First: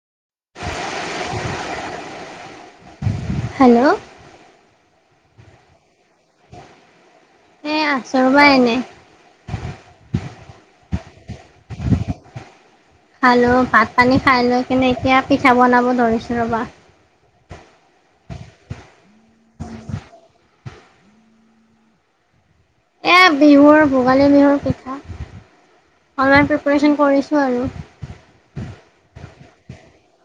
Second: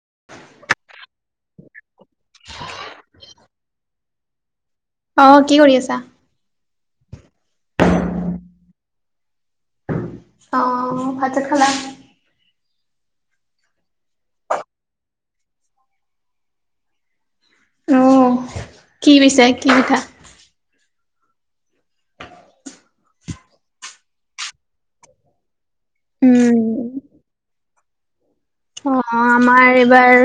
[unintelligible] Hello অ কি কৰি আছা? হে আছোঁ ৰবা এনে অ ভাত চাত খালা খালোঁ ভাত পানী খাই লৈ কিনে এতিয়া পিঠা বনাব ধৰিছো ৰ'বা অ কি পিছে কি পিঠা এই বিহুৰ ভোগালী বিহুৰ পিঠা অলমান উম। প্ৰিপাৰেচন কৰিছোঁ আৰু অ আমাৰ এইবাৰ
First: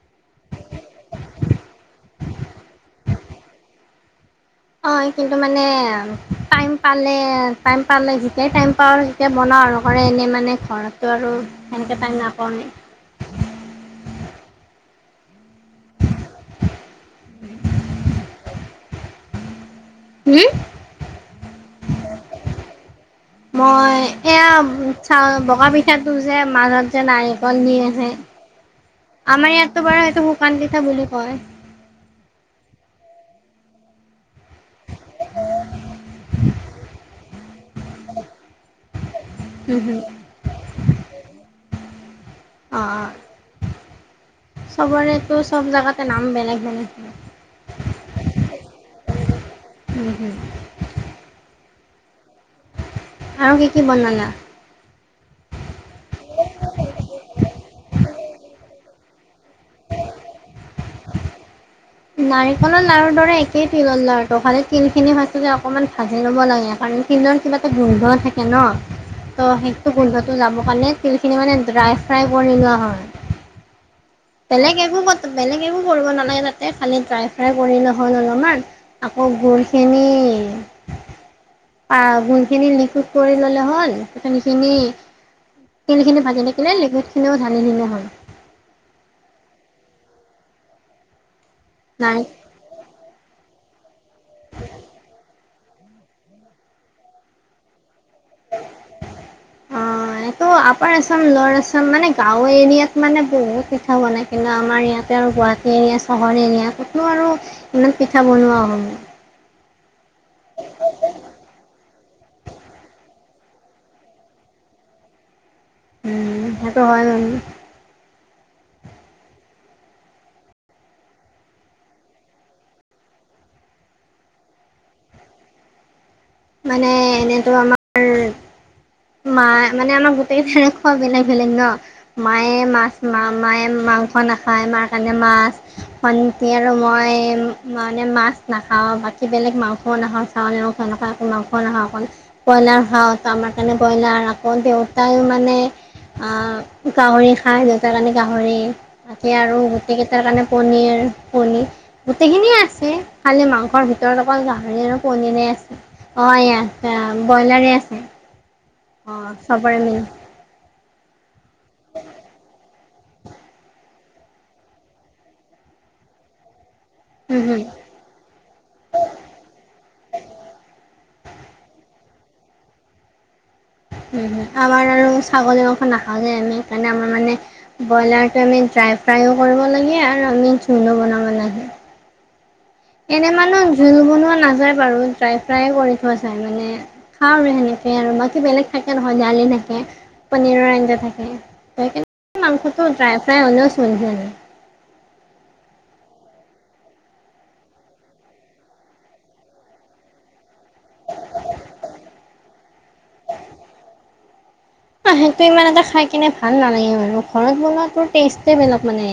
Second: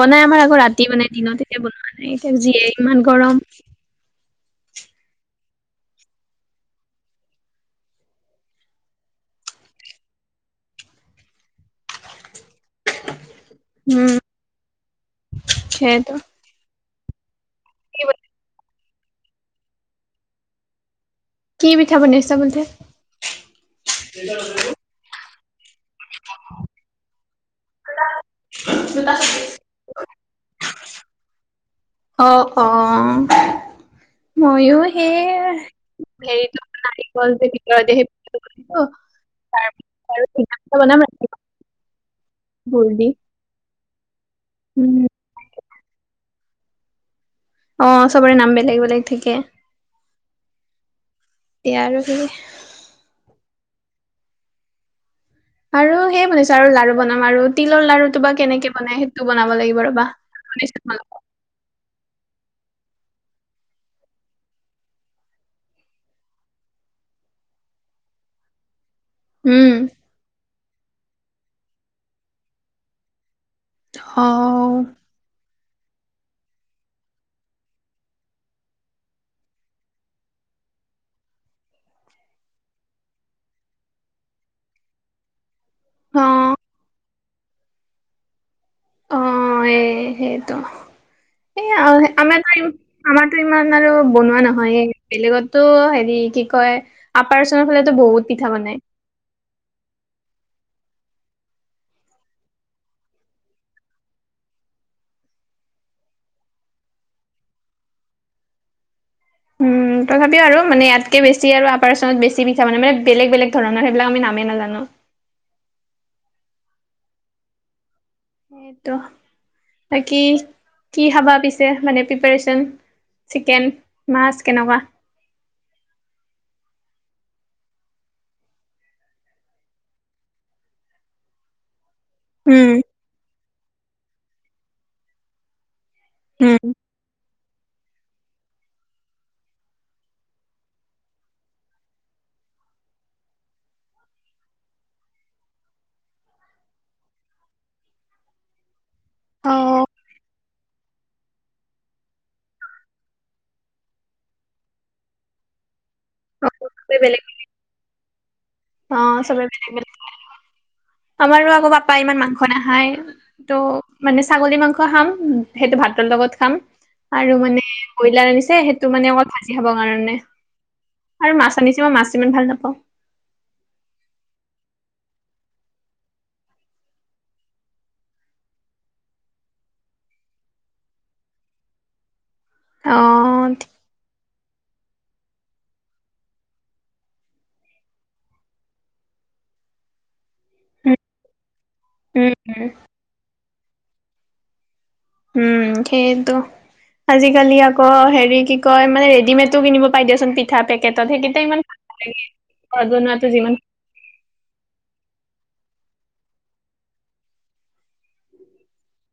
বনাই আমাৰ আকৌ ৰাতি বনাই দিনত এতিয়া বনোৱা নাই এতিয়া যিয়ে ইমান গৰম অ কিন্তু মানে টাইম পালে টাইম পালে যেতিয়াই টাইম পাওঁ তেতিয়া বন বনাও নহলে এনেই মানে ঘৰতটো আৰু সেনেকে পাই নাপওঁ ন উম সেইটো [unintelligible] [inaudible] হু কি পিঠা বনাইছা বোলে? মই এয়া চাও কা পিঠাটো যে মাজত যে নাৰিকল দি আছে আমাৰ ইয়াতো বাৰু সেইটো কান পিঠা বুলি কয় অ অ ময়ো সেই হেৰিতো নাৰিকল দি সেই পিঠাটো বনালো হুঁ হুঁ অ গুৰ অ দি। উম। চবৰেতটো চব জেগাতে নাম বেলেগ বেলেগ হয় অ চবৰে নাম বেলেগ বেলেগ থাকে হয়। এয়া আৰু কি আৰু কি কি বনালা আৰু সেইয়ে বনাইছো আৰু লাৰু বনাম আৰু তিলৰ লাৰু তো বা কেনেকে বনাই সেইটো বনাব লাগিব ৰবা শুনিছোঁ তোমালোকক নাৰিকলৰ লাৰুৰ দৰে একেই তিলৰ লাৰুটো হলে তিল খিনি ফাৰ্ষ্টটে অকনমান ভাজি ল'ব লাগে কাৰণ তিলৰ কিবা এটা গোন্ধ থাকে ন ত' উম। সেইটো গোন্ধটো যাব কাৰণে তিলখিনি মানে ড্ৰাই ফ্ৰাই কৰি লোৱা হয় বেলেগ এক অ'। একো ক বেলেগ একো কৰিব নালাগে তাতে খালি ড্ৰাই ফ্ৰাই কৰিলে হ'ল অলপমান আকৌ গুৰখিনি [inaudible] আহ গুণখিনি লিকুট কৰি ললে হল তিলখিনি তিলখিনি ভাজি অ', থাকিলে লিকুইট খিনিও ঢালি দিলেই হল এ সেইটো হে আও নাৰি আমাৰ আমাৰো টো ইমান আৰু বনোৱা নহয় বেলেগত তো হেৰি কি কয় আপাৰ আচাম ফালে বহুত পিঠা বনাই [unintelligible] অ এইটো আপাৰ আচাম লো আচাম মানে গাঁওৰ এৰিয়াত মানে বহুত পিঠা বনাই কিন্তু আমাৰ ইয়াত ততে আৰু গুৱাহাটী এৰিয়া চহৰ এৰিয়া কতো আৰু ইমান পিঠা বনোৱা উম উম তথাপিও আৰু মানে ইয়াতকে বেছি আৰু আপাৰ আচামত বেছি পিঠা মানে মানে বেলেগ বেলেগ, [unintelligible] ধৰণৰ সেইবিলাক আমি নামেই নাজানো উম সেইটো হয় ন সেইটো বাকী কি খাবা পিছে মানে প্ৰিপাৰেচন, চিকেন মাছ কেনেকুৱা? মানে এনেইতো আমাৰ মা মানে আমাৰ গোটেই চেনে খোৱা বেলেগ বেলেগ ন মায়ে উম। মাছ মা মায়ে মা মাংস নাখায় মা কাৰণে মাছ, ভন্তি উম, আৰু মই মানে মাছ, নাখাওঁ বাকী বেলেগ মাংস নখাওঁ চাউল মাংস এনেকুৱা মাংস নখাওঁ অকল ব্ৰইলাৰ খাওঁ আমাৰ, সেইকাৰণে ব্ৰইলা, আকৌ দেউতায়ো মানে আহ গাহৰি খাই দেউতা কাৰণে গাহৰি বাকী আৰু অ', গোটেইকেইটাৰ কাৰণে পনীৰ কণী গোটেইখিনিয়ে আছে খালি মাংসৰ ভিতৰত অকণ গাহৰি আৰু পনীৰে আছে অ চবে এয়া বেলেগ ব্ৰইলাৰে আছে। অ চবেই চবৰে মিল আমাৰো আকৌ পাপা ইমান মাংস নাখায় ত' মানে ছাগলী মাংস খাম সেইটো ভাতৰ লগত খাম আৰু উম, হম, মানে ব্ৰইলাৰ আনিছে সেইটো মানে অকল ভাজি খাব কাৰণে আৰু মাছ আনিছে মই মাছ ইমান ভাল নাপাওঁ আমাৰ আৰু ছাগলী মাংস নাখাওঁ যায় আমি সেইকাৰণে আমাৰ মানে ব্ৰইলাৰটো আমি [unintelligible] ড্ৰাই ফ্ৰাইও কৰিব লাগে আৰু আমি জোল ও বনাব লাগে। [unintelligible] এনে অ', মানুহ জোল বনোৱা নাযায় বাৰু ড্ৰাই ফ্ৰাই কৰি থোৱা যায় মানে খাওঁ আৰু সেনেকে আৰু বাকী বেলেগ খ [unintelligible] দালি থাকে পনীৰৰ উম, আঞ্জা থাকে উম, স উম, মাংসটো ড্ৰাই ফ্ৰাই হলেও চলি যায় আৰু উম সেইটো আজিকালি আকৌ হেৰি কি কয় মানে ৰেডিমেডটো কিনিব পাই দিয়চোন পিঠা পেকেটত সেইকেইটা ইমান ঘৰত বনোৱাটো যিমান আহ সেইটো ইমান এটা খাই কিনে ভাল নালাগে মানে ঘৰত বনোৱাটো টেষ্টই বেলেগ মানে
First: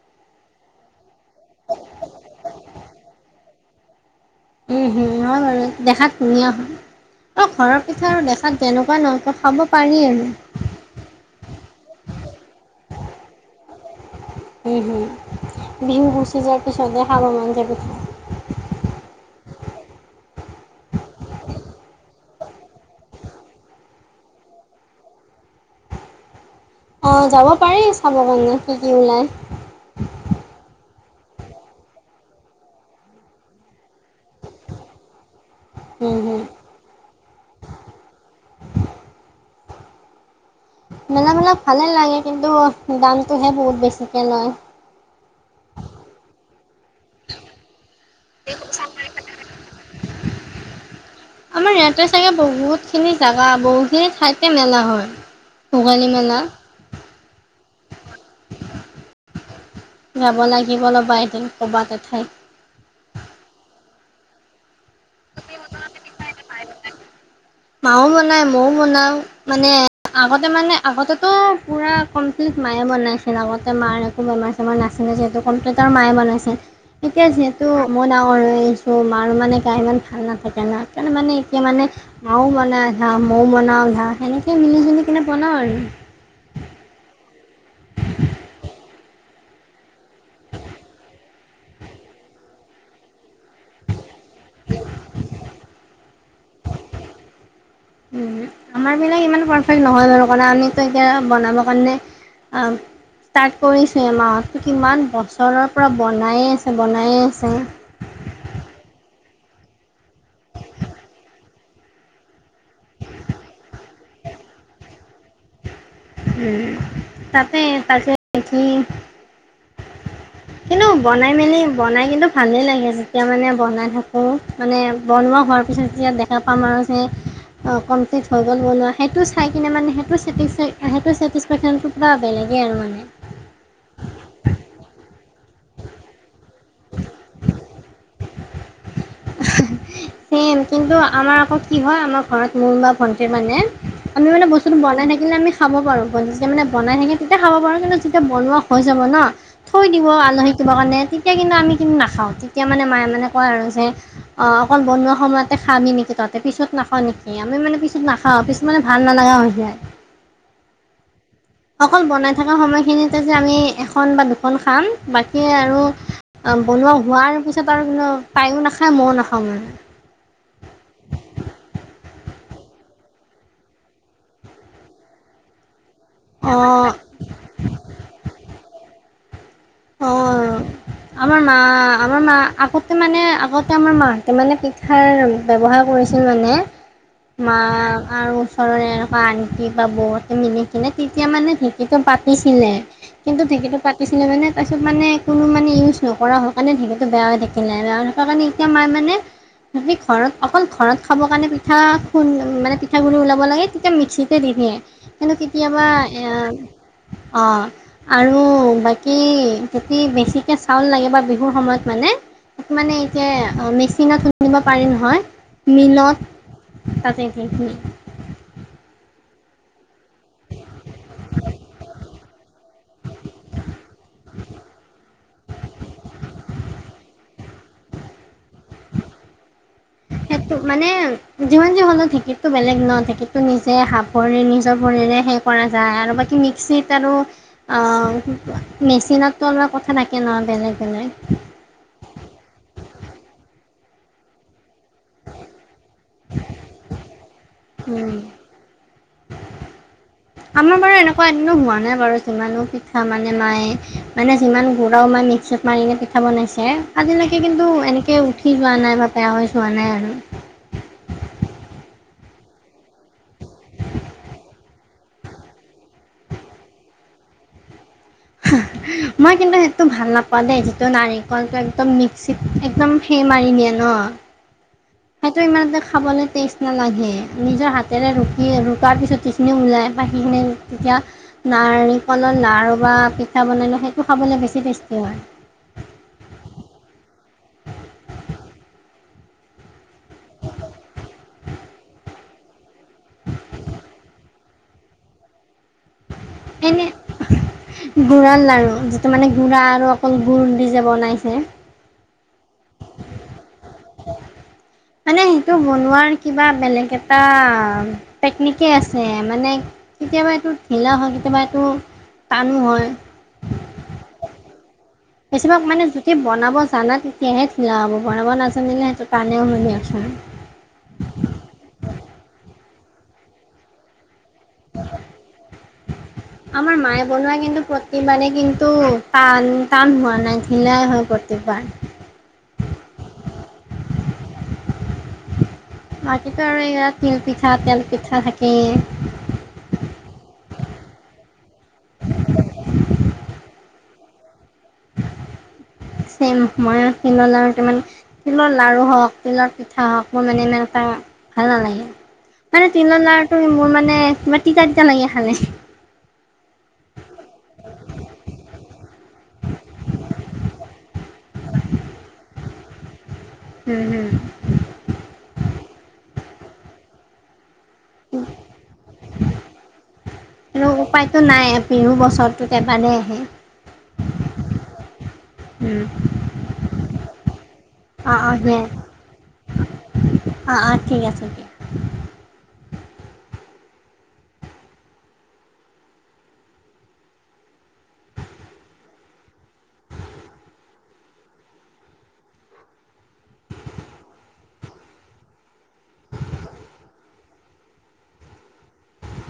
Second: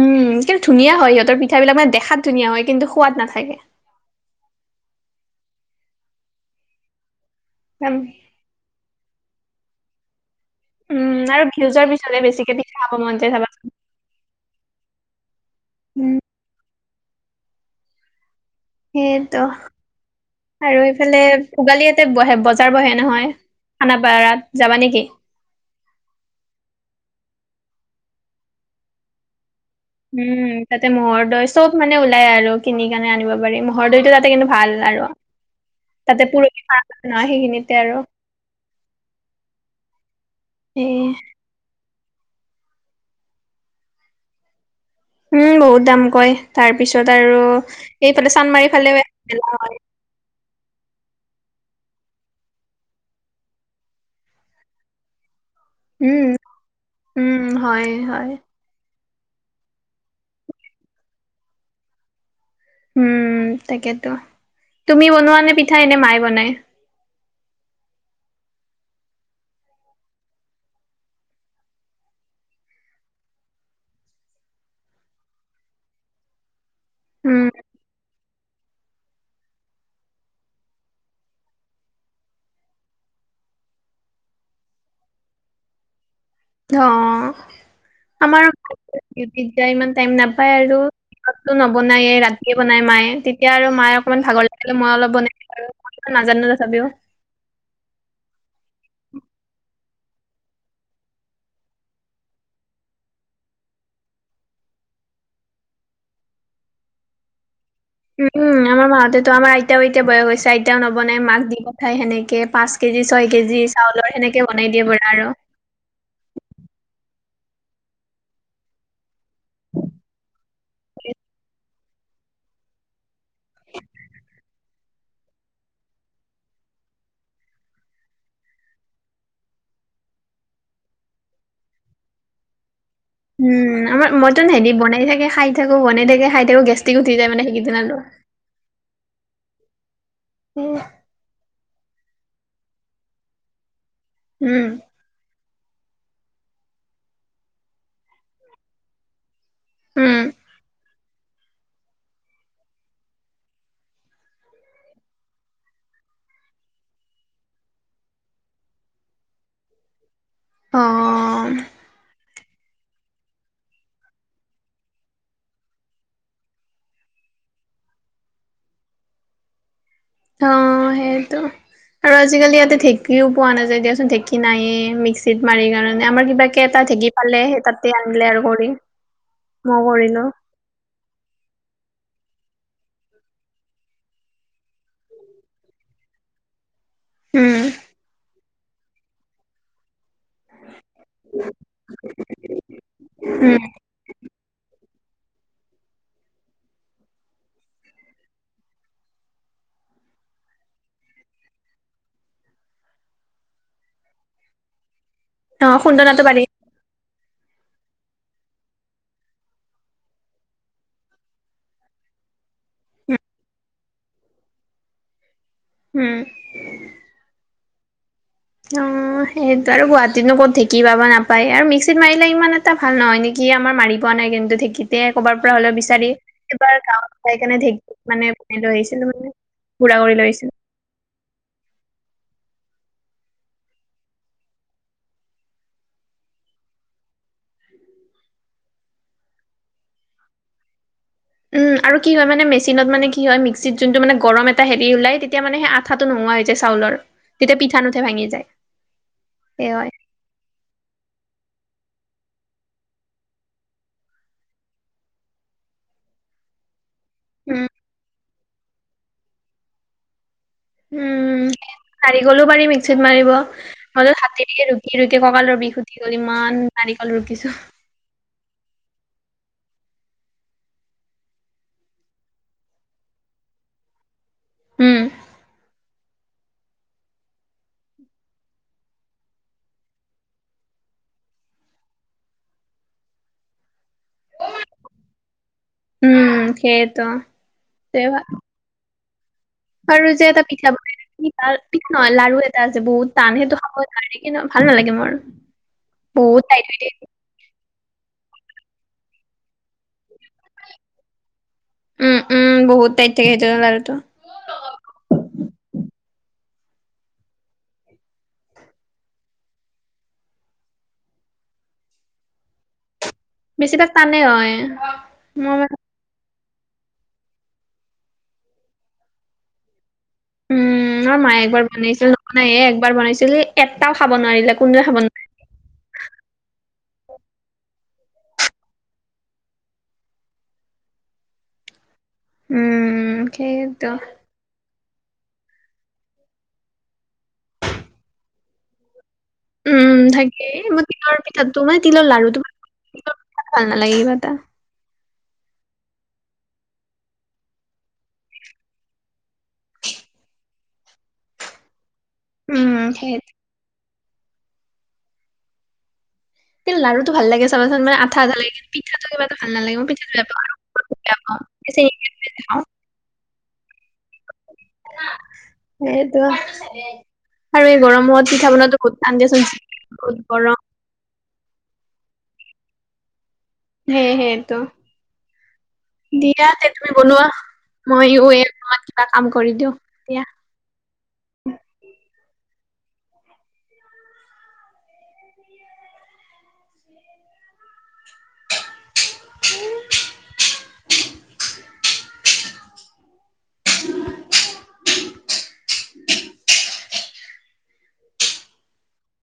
উম কিন্তু ধুনীয়া হয় সিহঁতৰ পিঠাবিলাক মানে দেখাত ধুনীয়া হয় কিন্তু সোৱাদ নাথাকে হয় বাৰু দেখাত ধুনীয়া হয় অ ঘৰৰ পিঠা আৰু দেখাত যেনেকুৱা নহয় খাব পাৰি আমি উম আৰু ভিউজৰ পিছফালে বেছিকে দি খাব মন যায় ভাবাচোন উম সদায় খাব মন যাব। সেইটো আৰু এইফালে ভোগালী ইয়াতে বহে বজাৰ বহে নহয় খানাপাৰাত যাবা নেকি? অ যাব পাৰি চাব কাৰণে কি কি ওলাই? উম, তাতে ম'হৰ দৈ চব মানে ওলাই আৰু কিনি কাৰনে আনিব পাৰি ম'হৰ দৈতটো তাতে কিন্তু ভাল আৰু উম তাতে হুম পুৰহি পাৰ ন সেইখিনিতে আৰু এ মেলা বিলাক ভালেই লাগে কিন্তু দামটোহে বহুত বেছিকৈ লয়। উম বহুত দাম কয় তাৰ পিছত আৰু এইফালে চান্মাৰি ফালেও মেলা হয় আমাৰ ইয়াতে চাগে বহুতখিনি জাগা বহুতখিনি ঠাইতে মেলা হয়। ভোগালী উম মেলা উম হয় হয় যাব লাগিব ৰবা এদিন ক'বা এঠাইত। উম তাকেতো তুমি বনোৱা নে পিঠা এনে মায়ে বনাই? মাও বনাই মইও বনাও মানে আগতে মানে আগতেতো পুৰা কমপ্লিট মায়ে বনাইছে আগতে মাৰ একো বেমাৰ চেমাৰ নাছিলে যিহেতু [unintelligible] মায়ে বনাইছে। তেতিয়া উম, যিহেতু মই, ডাঙৰ হৈ আহিছো মাৰ মানে গাৰ ইমান ভাল নাথাকে ন মানে এতিয়া মানে মাও বনাওঁ আধা মইও বনাওঁ আধা সেনেকে মিলি জুলি কিনে বনাওঁ আৰু অ আমাৰ দিউটিত যাই ইমান টাইম নাপায় আৰু দিনততো নবনায়েই ৰাতিয়ে বনাই মায়ে তেতিয়া আৰু মায়ে অকনমান ভাগৰ লাগিলে মই অলপ বনাই দিও আৰু নাজানো তথাপিও উ আমাৰ বিলাক ইমান পাৰফেক্ট নহয় বাৰু কাৰণে আমিতো এতিয়া বনাব কাৰণে আম ষ্টাৰ্ট কৰিছে এ মাহ কিমান বছৰৰ পৰা বনায়ে আছে বনায়ে আছে উম উম আমাৰ মা হতেতো আমাৰ আইতাও বয়স হৈছে আইতাও নবনাই মাক দি পঠাই সেনেকে পাঁচ কেজি ছয় কেজি চাউলৰ সেনেকে বনাই দিয়ে বাৰু আৰু উম তাতে তাকে কি কিন্তু বনাই মেলি বনাই কিন্তু ভালেই লাগে যেতিয়া মানে বনাই থাকো মানে বনোৱা হোৱাৰ পিছত যেতিয়া দেখা পাম আৰু অ কমপ্লিট হৈ গ'ল বনোৱা সেইটো চাই কিনে মানে সেইটো চেটিং চাই সেইটো চেটিছফেকশ্যনটো পুৰা বেলেগেই আৰু মানে উম আমাৰ মতন হেতি বনাই থাকে খাই থাকো বনাই থাকে খাই থাকো তেওঁ গেষ্ট্ৰিক উঠি যায় মানে সেইদিনাতো এ কিন্তু আমাৰ আকৌ কি হয় আমাৰ ঘৰত মোৰ মা ভন্টিৰ মানে আমি মানে উম বস্তুটো বনাই থাকিলে আমি খাব পাৰো যেতিয়া মানে বনাই থাকে তেতিয়া খাব পাৰো কিন্তু যেতিয়া বনোৱা হৈ যাব ন থৈ দিব উম আলহী দিব কাৰণে তেতিয়া কিন্তু আমি কিন্তু নাখাওঁ তেতিয়া মানে মায়ে মানে কয় আৰু যে অকণ বনোৱা সময়তে খাবি নেকি তহতে পিছত নাখাও নেকি আমি মানে পিছত নাখাওঁ পিছত মানে ভাল নলগা হৈ যায় উ [unintelligible] অকল বনাই থকা সময়খিনিতে যে আমি এখন বা দুখন খাম বাকী আৰু অ' বনোৱা হোৱাৰ পিছত আৰু কিন্তু তাইও নাখায়। মইও নাখাওঁ মানে অ' সেইটো আৰু আজিকালি ইয়াতে ঢেঁকীও পোৱা নাযায় দিয়াচোন। ঢেঁকী নাইয়ে মিক্সিত মাৰি কিনি আমাৰ কিবাকে এটা অ ঢেঁকী পালে। সেই তাতে আনিলে আৰু কৰি মই কৰিলোঁ। অ' আমাৰ মা আমাৰ মা আগতে মানে আগতে আমাৰ মাহঁতে মানে পিঠাৰ ব্যৱহাৰ কৰিছিল মানে। মা উম, আৰু ওচৰৰে এনেকুৱা আনতি বা মিলি কিনে তেতিয়া মানে ঢেঁকীটো পাতিছিলে কিন্তু উম, ঢেঁকীটো পাতিছিলে মানে তাৰপিছত মানে কোনো মানে ইউজ নকৰা হোৱা কাৰণে ঢেঁকীয়াটো বেয়া হৈ থাকিলে। বেয়া হৈ থাকাৰ কাৰণে এতিয়া মাই মানে সি ঘৰত অকল ঘৰত খাবৰ কাৰণে পিঠা খুন মানে পিঠাগুড়ি ওলাব লাগে তেতিয়া মিক্সিতে দি দিয়ে। কিন্তু অ', কেতিয়াবা খুন্দনাটো পাৰি অ' আৰু বাকী যদি বেছিকে চাউল লাগে বা বিহুৰ সময়ত মানে মানে এতিয়া মেচিনত নিব পাৰি নহয়। উম, মিনত তাতে কিখি অ' সেইটো আৰু গুৱাহাটী নো ক'ত ঢেঁকী পাবা নাপায় আৰু মিক্সিত মাৰিলে ইমান এটা ভাল নহয় নেকি আমাৰ মাৰি পোৱা নাই কিন্তু ঢেকীতে কবাৰ পৰা হলো বিচাৰি এইবাৰ গাঁৱত খাই ঢেকী মানে তেনেদৰে লৈ আহিছিলো মানে গুড়া কৰি লৈ আহিছিলোঁ। সেইটো মানে যিমান যি হলেও ঢেকী ত বেলেগ ন ঢেকীটো নিজে হাত ভৰি নিজৰ ভৰিৰে হে কৰা যায় আৰু বাকী মিক্সিত আৰু অ' মেচিনতো অলপ কথা থাকে নহয় বেলেগ বেলেগ উম আৰু কি হয় মানে মেচিনত মানে কি হয় মিক্সিত যোনটো মানে গৰম এটা হেৰি ওলাই তেতিয়া মানে হাত আঠাটো নোহোৱা হৈ যায়। চাউলৰ তেতিয়া পিঠা নুঠে উম। ভাঙি যায় সেই হয়। আমাৰ বাৰু এনেকুৱা এদিনো হোৱা নাই বাৰু যিমানো পিঠা মানে মায়ে মানে যিমান ঘূৰাও মানে পিছত মাৰিকিনি পিঠা বনাইছে। আজিলৈকে উম, কিন্তু এনেকৈ উঠি যোৱা নাই বা বেয়া হৈ চোৱা নাই আৰু উম। নাৰিকলো পাৰি মিক্সিত মাৰিব মাজত হাতেৰেকে ৰুকি ৰুকি কঁকালৰ বিষ উুঠি গ'ল ইমান। নাৰি কাল ৰুকিছো। মই কিন্তু সেইটো ভাল নাপাওঁ দেই যিটো নাৰিকলটো একদম মিক্সিত একদম সেই মাৰি দিয় আনো। ন। উম, সেইটো ইমান দেখ খাবলৈ টেষ্ট নালাগে। নিজৰ হাতেৰে ৰুকি ৰুকাৰ পিছত সেইখিনি ওলায় বা সিখিনি তেতিয়া নাৰিকলত লাৰু বা পিঠা বনালে সেইটো খাবলৈ বেছি টেষ্টি হয়। উম সেইটো তে আৰু যে এটা পিঠা বনাই প ন লাৰু এটা আছে বহুত টান সেইটো খাব ন কিন্ত ভ ভাল নালাগে মোৰ। বহুত টাইত গুড়ৰ লাৰু যিটো মানে গুড়া আৰু অকল গুড় দি যে বনাইছে। উম উম বহুত টাইত থাকে সেইটোতো মানে সেইটো বনোৱাৰ কিবা বেলেগ এটা টেকনিকেই আছে মানে কেতিয়াবা এইটো ঢিলা হয় কেতিয়াবা এইটো টানো হয়। বেছি তাক টানেই হয়। বেছিভাগ মোৰ মানে যদি বনাব জানা তেতিয়াহে ঠিলা হ'ব বনাব নাজানিলে সেইটো কণেও হ'ব দিয়াচোন উম ম মায়ে একবাৰ বনাইছিল নহনাইে একবাৰ বনাইছিল। এটাও খাব খাব নোৱাৰিলে কোনোৱে খাব নোৱাৰিলে। আমাৰ মায়ে বনোৱা কিন্তু প্ৰতিবাৰেেই কিন্তু টান টান হোৱা নাই ঢিলাই হয় প্ৰতিবাৰ উম সেইতো বাকীটো আৰু ইয়াত তিল পিঠা তেল পিঠা থাকেই। উম থাকে মই তিলৰ পিঠাটো মানে তিলৰ লাৰুটো তোমাৰ ভাল নালাগে কিবা এটা। ছেম মইও [unintelligible] তিলৰ লাৰু হওক তিলৰ পিঠা হওক মোৰ মানে ইমান এটা ভাল নালাগে। মানে উম, তিল সেই লাৰুটো মোৰ মানে তোমাৰ তিতা তিতা লাগে খালে। লাৰুটো ভাল লাগে চাবাচোন মান আঠা আঠা লাগে কি পিঠাটো কিবা ভাল নালাগ মই পঠাটো বেয়াওঁ বেয়া পা। [unintelligible] উম হম। সেইটোয়ে। আৰু এই গৰম হত পিঠা বনাোৱাটো বহুত টান বহুত গৰম। বিহ বছৰটো এবাৰেই আহে। হে সেইটো উম। দিয়া তে তুমি বনোৱা। অ', অ', সেয়াই মইত কিবা কাম কৰি দিওঁ এতিয়া। অ', অ', ঠিক আছে দিয়া। উ। [unintelligible]